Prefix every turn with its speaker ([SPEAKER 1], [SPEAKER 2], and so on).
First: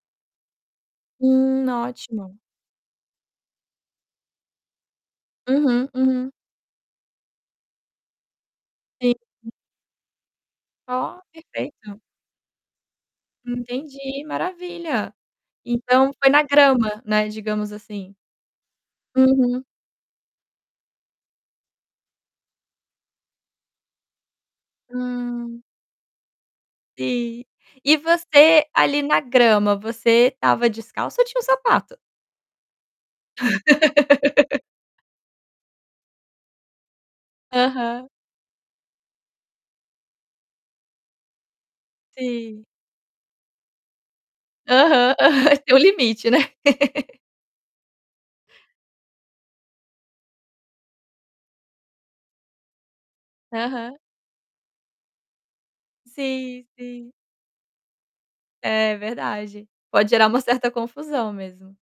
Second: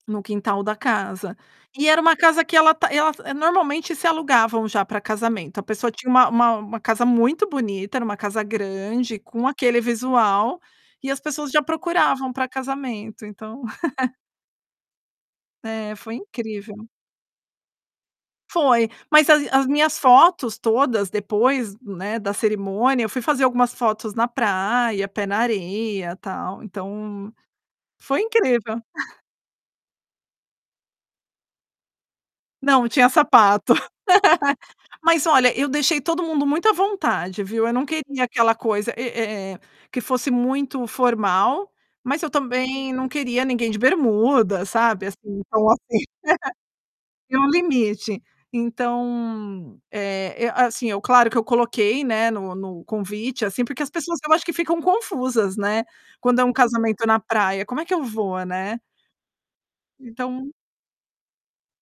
[SPEAKER 1] No quintal da casa.
[SPEAKER 2] Hum,
[SPEAKER 1] E era uma
[SPEAKER 2] ótimo.
[SPEAKER 1] casa que ela tá ela normalmente se alugavam já para casamento, a
[SPEAKER 2] Uhum,
[SPEAKER 1] pessoa tinha uma
[SPEAKER 2] uhum.
[SPEAKER 1] uma uma casa muito bonita, era uma casa
[SPEAKER 2] Sim,
[SPEAKER 1] grande, com
[SPEAKER 2] hum.
[SPEAKER 1] aquele visual, e as
[SPEAKER 2] Oh,
[SPEAKER 1] pessoas já
[SPEAKER 2] perfeito.
[SPEAKER 1] procuravam para casamento, então.
[SPEAKER 2] Entendi, maravilha.
[SPEAKER 1] É,
[SPEAKER 2] Então
[SPEAKER 1] foi
[SPEAKER 2] foi na
[SPEAKER 1] incrível.
[SPEAKER 2] grama, né, digamos assim.
[SPEAKER 1] Foi, mas as
[SPEAKER 2] Uhum.
[SPEAKER 1] as minhas fotos todas depois, né, da cerimônia, eu fui fazer algumas fotos na praia, pé na
[SPEAKER 2] Hum.
[SPEAKER 1] areia, tal, então,
[SPEAKER 2] Sim, e
[SPEAKER 1] foi
[SPEAKER 2] você,
[SPEAKER 1] incrível.
[SPEAKER 2] ali, na grama, você estava descalça ou tinha um sapato?
[SPEAKER 1] Não, tinha sapato. Mas olha, eu deixei todo mundo muito à vontade, viu? Eu não
[SPEAKER 2] Aham.
[SPEAKER 1] queria aquela coisa, é é é que fosse muito formal, mas eu,
[SPEAKER 2] Sim.
[SPEAKER 1] também, não queria ninguém de bermuda, sabe,
[SPEAKER 2] Aham,
[SPEAKER 1] assim, então,
[SPEAKER 2] tem o
[SPEAKER 1] assim.
[SPEAKER 2] limite, não é?
[SPEAKER 1] Tem um limite. Então, eh, assim, eu claro que eu coloquei, né, no no convite, assim, porque as
[SPEAKER 2] Aham.
[SPEAKER 1] pessoas, eu acho que ficam confusas, né, quando é um
[SPEAKER 2] Sim,
[SPEAKER 1] casamento
[SPEAKER 2] sim.
[SPEAKER 1] na praia: "Como é que eu vou?", né.
[SPEAKER 2] É verdade, pode gerar uma
[SPEAKER 1] Então
[SPEAKER 2] certa confusão mesmo.